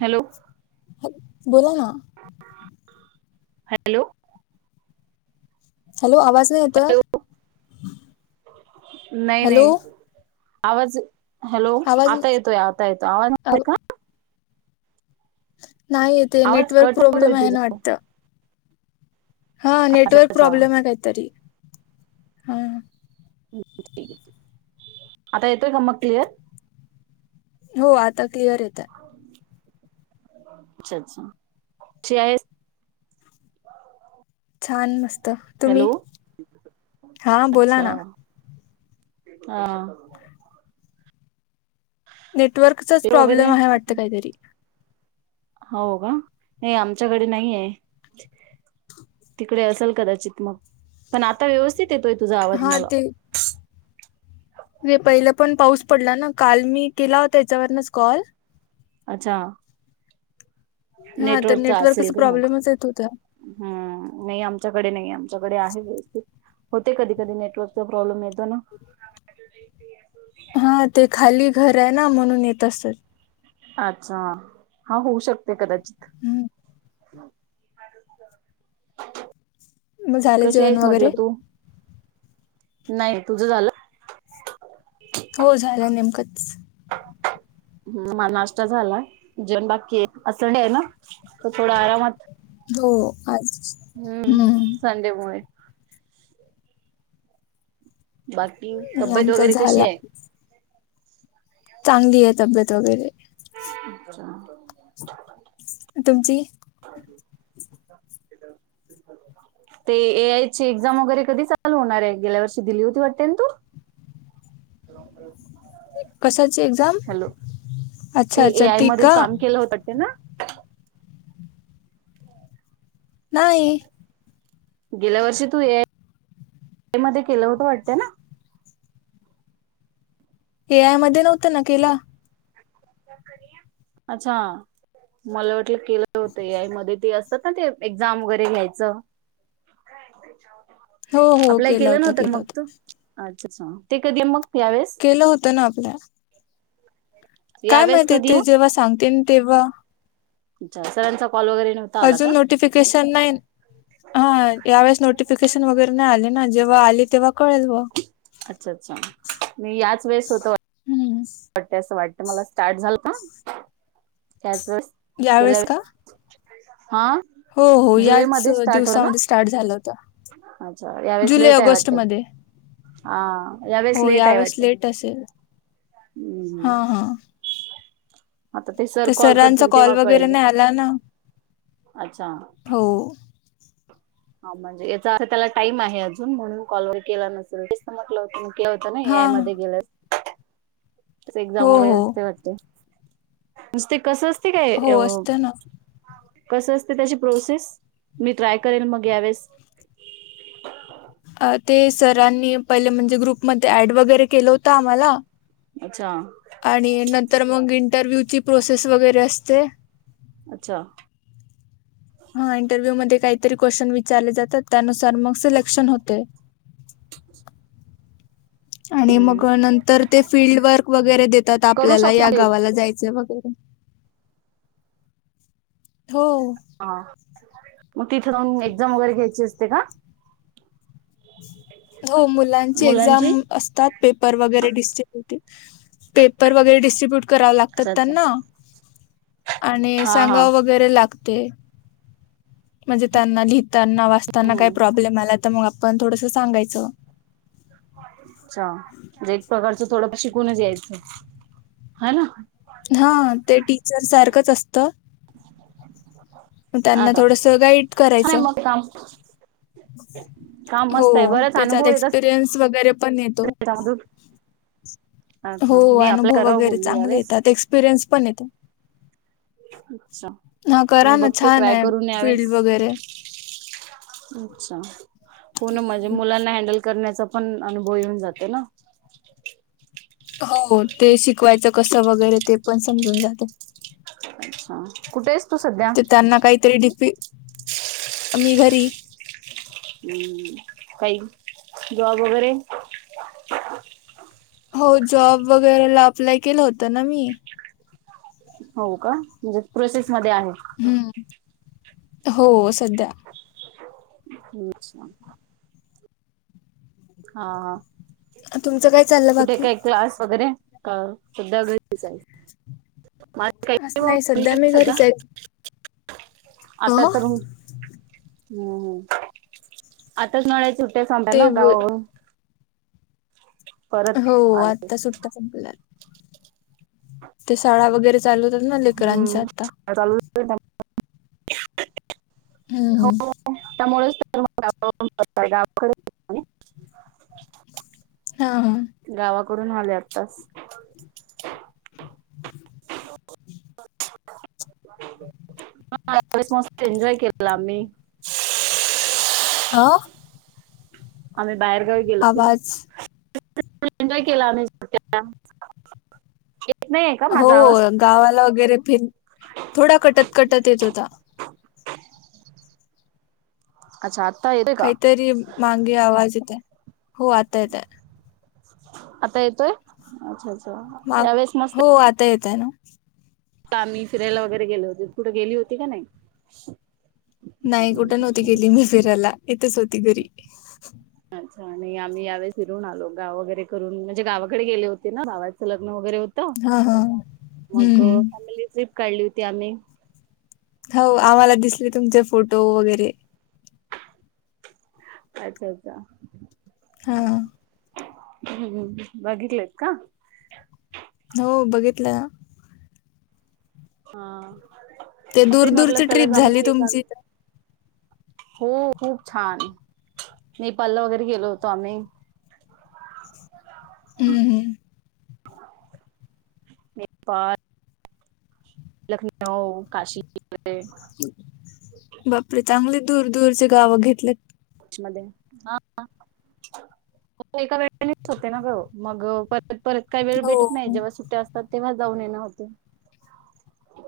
Hello बोला ना. Hello hello आवाज नाही येतेय? हॅलो नाही नाही आवाज हॅलो आवाज आता येतोय आता येतोय आवाज आव [unintelligible] का नाही व तेे आवाज नेटवर्क कट होतोय प्रॉब्लेम आहे तुझा ना वाटतं. हा अच्छा नेटवर्क अच्छा प्रॉब्लेम आहे काहीतरी. हम्म [unintelligible] आता येतोय का मग क्लिअर? हो आता क्लिअर येत आहे. अच्छा अच्छा. छान मस्त, तुम्ही? हॅलो हा बोला अच्छा ना. हा. नेटवर्कचाच ते वगैरे प्रॉब्लेम आहे वाटतं काहीतरी. हो हो, हे आमच्या घरी नाहीये. तिकडे असेल कदाचित मग, पण आता व्यवस्थित येतोय तुझा आवाज मला. हेे पहिलं पण पाऊस पडला ना. काल मी केला होता याच्यावरनच कॉल. अच्छा. हां, तर नेटवर्कचा असेल गं मग. प्रॉब्लेमच येत होता. हम्म नाही आमच्याकडे नाही आमच्याकडे आहे व्यवस्थित. होते कधी कधी नेटवर्कचा प्रॉब्लेम येतो ना. हां, ते खाली घर आहे ना म्हणून येत असल. अच्छा हा होऊ शकते कदाचित. हम्म. [unintelligible] मग झालं कशी जेवण आहेस वगैरे? म्हटलं तू? नाही तुझं झालं? हो झालं नेमकंच. हम्म नाष्ता झाला, जेवन बाकीये. आज संडे आहे ना? त थोडा आरामात. हो आज हम्म संडे मुळे. बाकी तब्येत आमचा वगैरे झाला कशीये? चांगली आहे तब्येत वगैरे. अच्छा. तुमची [inaudible] ते ए आय ची एक्झाम वगैरे कधी चालू होणार आहे? गेल्या वर्षी दिली होती वाटतेना तू? कशाची एक्झाम [unintelligible] हॅलो, अच्छा ते ए अच्छा आय ती मध्ये का काम केलं होत ते ना? नाही. गेल्या वर्षी तू ए आय मध्ये केलं होतं वाटत ना? ए आय मध्ये नव्हतं ना केला. अच्छा, मला वाटलं केलं होत ए आय मध्ये ते असजी हा ते एक्झाम वगैरे घ्यायचं. हो हो अप्लाय केलं होतं नव्हत न मग होतं तू? अच् ते कधी मग? यावेळेस केलं होतं ना अप्लाय. काय यावेळेस माहिती, कधी ते मग जेव्हा सांगतेन तेव्हा. अच्छा सरांचा कॉल वगैरे नव्हता आला अजून का नोटिफिकेशन नाही हा यावेेळेस नोटिफिकेशन वगैरे नाही आले ना. जेव्हा आले तेव्हा कळेल. अच्छा म याच वेळेस होतं वा हम्म. वाटतंय असं वाटतं मला. स्टार्ट झालं ना, त्याच वेळेस गेल्या यावेेळेस वेळेस का? हा हो, हो, जुलै याच मध्ये स्टार्ट हो ना दिवसामध्ये स्टार्ट झालं होत. अच्छा यावेळेस जुलै, लेट आहे ऑगस्ट वाटते मध्ये. हा यावेळेस हो, लेट आहे यावेेळेस वाटते लेट असेल. हम्म हा, हा. आता ते सर तर कॉल सरांचा करतील तेव्हा कॉल वगैरे कळेल. नाही आला ना अच्छा, हो हा म्हणजे याचा अर्थ त्याला टाइम आहे अजून,, म्हणून कॉल वर केला नसेल,, ते म्हटलं होतं म. होत ना ए हा आय मध्ये गेलं. एक्झाम हो हो वगैरे वाटते,, नुसते कस अस हो असत ना. कस असते त्याची प्रोसेस,,, मी ट्राय करेन मग यावेळेस. अ, ते सरांनी पहिले म्हणजे ग्रुपमध्ये ऍड वगैरे केलं होत आम्हाला.. अच्छा आणि नंतर मग इंटरव्ह्यूची प्रोसेस वगैरे असते. अच्छा हा इंटरव्ह्यू मध्ये काहीतरी क्वेश्चन विचारले जातात,, त्यानुसार मग सिलेक्शन होतेय. रिकामा ऑडिओ आणि मग नंतर ते फीलल्ड वर्क वगैरे देतात करू आपल्याला,, या शकते गावाला जायच वगैरे... हो.. हा मग तिथे जाऊन एक्झाम वगैरे घ्यायची असते का? हो मुलांची मुलांची एक्झाम असतात, पेपर वगैरे दिस [unintelligible] पेपर वगैरे डिस्ट्रीब्युट कराव लागतात अच्छा अच्छा त्यांना. आणि हा हा सांगाव वगैरे लागतंय, म्हणजे त्यांना लिहित ताना, वाचताना काय हम्म प्रॉब्लेम आला तर मग आपण थोडस सांगायचं. थोडंफ शिकूनच यायचं, हा ना. हा, ते टीचर सारखंच असतं. म त्यांना आता थोडस गाईड छान आहे करायचं,. मग काम काम मस्त आहे हो,,, बरेच त्याच्यात अनुभव येत असतील एक्सपिरियन्स वगैरे पण येतो. त्याच्यामधून हो, अच्छा मी अप्लाय अनुभव करावं वगैरे बोलली चांगले यावेळेस येतात, एक्सपिरियन्स पण येतो. अच्छा, हां, करा मी ना बघते छान ट्राय आहे करून फील्ड यावेळेस. वगैरे. अच्छा,, हो ना म्हणजे हम्म. मुलांना हँडल करण्याचा आपण अनुभव येऊन जाते ना. हो ते शिकवायचं कसं वगैरे ते पण समजून जाते. हा कुठे आहेस तू सध्या ते त्यांना काहीतरी डिफि अ्मी घरी... हम्म,, काही जॉब वगैरे... हो जॉब वगैरेला अप्लाय केलं होत ना मी. हो का? म्हणजे प्रोसेसमध्येध्ये आहे,. हम्म. हो सध्या. अच्च्छा. हा, ह, तुमचं काय चाललं कुठे बाकी? काय क्लास वगैरे? हा सध्या घरीच आहे. आज नाही सध्या मी घरीच [unintelligible] आहे. आता तर अ? हम् [unintelligible] टेच आले ते ना ब- गावावरून. परत हो, आले आत्ता सुट्टा संपल्या. ते शाळा वगैरे चालू होतात ना लेकरांच आता. रिकामा ऑडिओ हम, हम. [inaudible] हा, हा. करून आले आत्ताचं. रिकामा ऑडिओ हा मस्त [unintelligible] एन्जॉय केला आम्ही. अ. आम्ही बाहेरगावी गेलतो. आवाज एन्जॉय केला आम्ही. [unintelligible] हो माझा आवाज? गावाला वगैरे फिर थोडा कटत कटत येत होता. अच्छा येतोय का? काहीतरी मांगे आवाज येत हो आता येतोय. आता येतोय? अच्छा अच्छा मग यावेळेस मस्त हो आता येतय. आम्ही फिरायला वगैरे गेलेो होते कुठे गेली होती का नाही? नाही कुठं नव्हती गेली मी फिरायला इथेच होती घरी. अच्छा आणि आम्ही यावेळेस फिरून आलो गाव वगैरे करून म्हणजे गावाकडे गेले होते ना गावाचं लग्न वगैरे होत हां, हां. हं, मग हं. फॅमिली ट्रिप काढली होती आम्ही. हो आम्हाला दिसले तुमचे फोटो वगैरे. अच्छा अच्छा हां. हम्म बघितलेत का? हो बघितलं. हा ते तेच म्हटलं दूर-दूरची त्याला ट्रिप जमीन झाली वहिल का ग? तुमची तर. हो खूप छान नेपाला वगैरे गेलो होतो आम्ही. रिकामा ऑडिओ हम्म हम्. मी पार. लखनऊ, काशी बापरे चांगले दूर दूरचे गावं घेतल्या एका वेनेच होते ना ग मग पर परत काही वेळ हो. भेटत नाही जेव्हा सुट्ट्या असतात तेव्हा जाऊन येणार होते.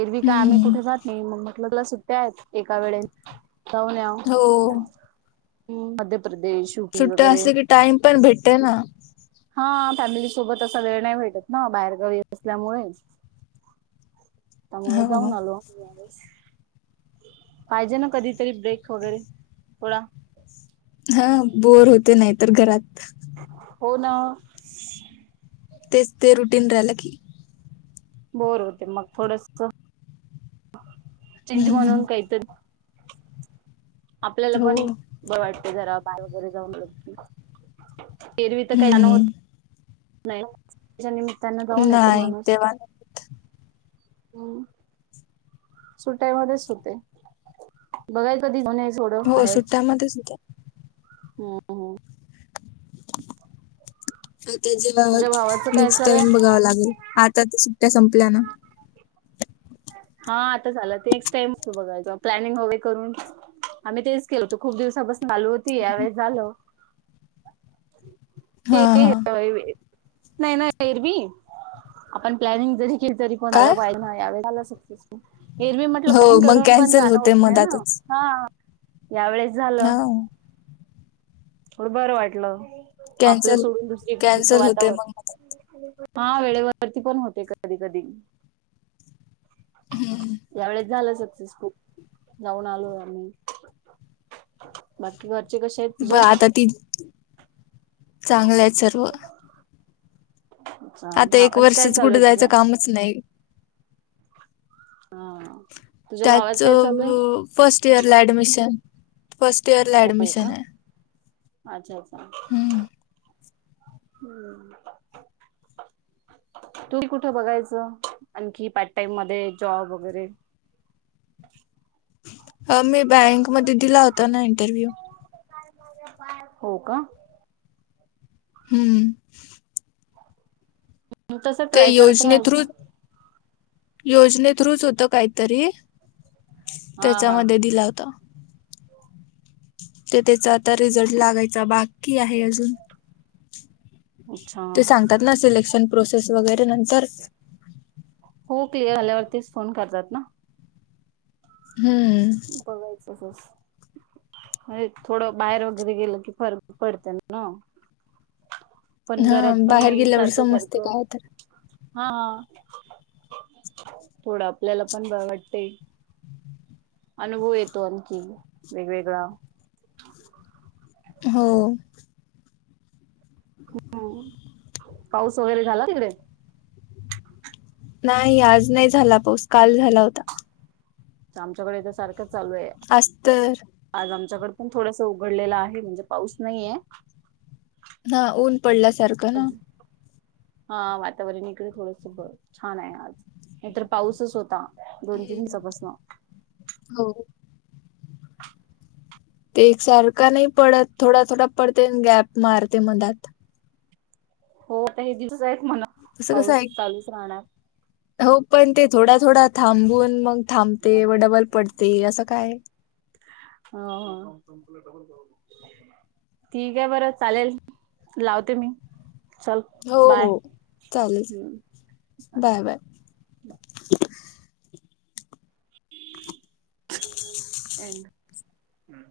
एरवी काय हं, आम्ही हं. कुठे जात नाही मग मट ल सुट्ट्या आहेत एका वेळेेत. तव हो. [unintelligible] मध्ये. सुट्ट्या असते की टाइम पण भेटते ना. हा फॅमिली सोबत असा वेळ नाही भेटत ना बाहेरगावी असल्यामुळे. त्यामुळे हो. जाऊन आलो. पाहिजे ना कधीतरी ब्रेक वगैरे थोडा. हा बोर होते नाही तर घरात. हो ना तेच ते रुटीन राहिलं की. बोर होते मग थोडंसं. चेंज हं, हं. म्हणून काहीतरी. आपल्याला हो. पण बर वाटते जरा बाय वगैरे जाऊन ब येरवी तर काही जाण होत हं. नाही त्या. त्यांना जाऊन येते नाही, माणूस. तेव्हा नाही होत. सुट्ट्या मधेच होते बघाय कधीन. हो सुट्ट्यामध्ये सुद्धा हम्म ह त्या जेव्हा तुझ्या भावाचं काय नेक्स्ट चालू आहे टाइम बघावा लागेल आता त्या सुट्ट्या संपल्या ना. हा आता झाला ते नेक्स्ट टाइम बघायचा प्लॅनिंग हवे करून घ्यायचं. आम्ही तेच केल होतो खूप दिवसापासून चालू होती या वेळेस झाल. ते हां, हां. नाही नाही एरवी आपण प्लॅनिंग जरी तरी कोणालं काय? पाहिज यावेला सस. हिरवी म्हटलं हो, पण मग गरवी पण कॅन्सल जाणं होत होते नाही ना मधातच. हा. यावेेळेस झालं. हां, थोड बरं वाटल आपल कॅन्सल सोडून दुसर कडच कॅन्सल होते मग वातावरण. मधात. हा वेळेवरती पण होते कधी कधी. हं, यावेळेच झाल. जाऊन आलो आम्ही बाकी काय? ब आता ती चांगलत आहे सर्व. आता एक भावाच काय वर्षच चालू कुठे आहे जायच तुझ्या कामच नाही. हा. तुझ्या त्याच भावाच काय चालू आहे फर्स्ट इयरला ऍडमिशन. फर्स्ट इयर ला हो का ऍडमिशन आहे हम्म. हम्म. तुम्ही कुठं बघायचं आणखी पार्ट टाइम मध्ये जॉब वगैरे. - [inaudible] हा मी बँकमध्ये दिला होता ना इंटरव्ह्यू. हो का? हम्म. तसं तो ट्राय करत योजने थ्रू राहायचं योजने थ्रुच होत काहीतरी हा हा त्याच्यामध्ये दिला होता. ते त्याचा आता रिझल्ट लागायचा बाकी आहे अजून. अच्छा ते सांगतात ना सिलेक्शन प्रोसेस वगैरे नंतर. हो क्लिअर आल्यावरतीच फोन करतात ना. हम्म बघायच असच. अ थोड बाहेर वगैरे गेल की फरक पडतय ना. पण हा घरात पण बाहेर नाही गेल्यावर सारखं समजते सारखं. काय तर हा थोड आपल्याला पण बर वाटतय. अनुभव येतो आणखी वेगवेगळा. हो. ह पाऊस वगैरे झाला तिकडे? नाही आज नाही झाला पाऊस काल झाला होता. आमच्याकडे तर सारखंच चालू आहे आज तर आज आम च्याकड पण थोडस उघडलेल आहे म्हणजे पाऊस नाहीये. हा ऊन पडल्यासारख ना. हा वातावरण इकडे थोडस ब छान आहे आज नाहीतर पाऊसच होता. दोन तीन हम्म. दिवसा पासनं. हो ते एकसारखा नाही पडत थोडा थोडा पडते गॅप मारते मधात. होता हे दिवस आहेत म्हणं असं कसं पाऊस आहे चालूच राहणार. हो पण ते थोडा थोडा थांबून मग थांबते व डबल पडते अस काय. ह हा ठीक आहे बरे चालेल. लावते मी. चल हो हो बाय चालेल. हम्म बाय बाय. [inaudible] येंड हम्म.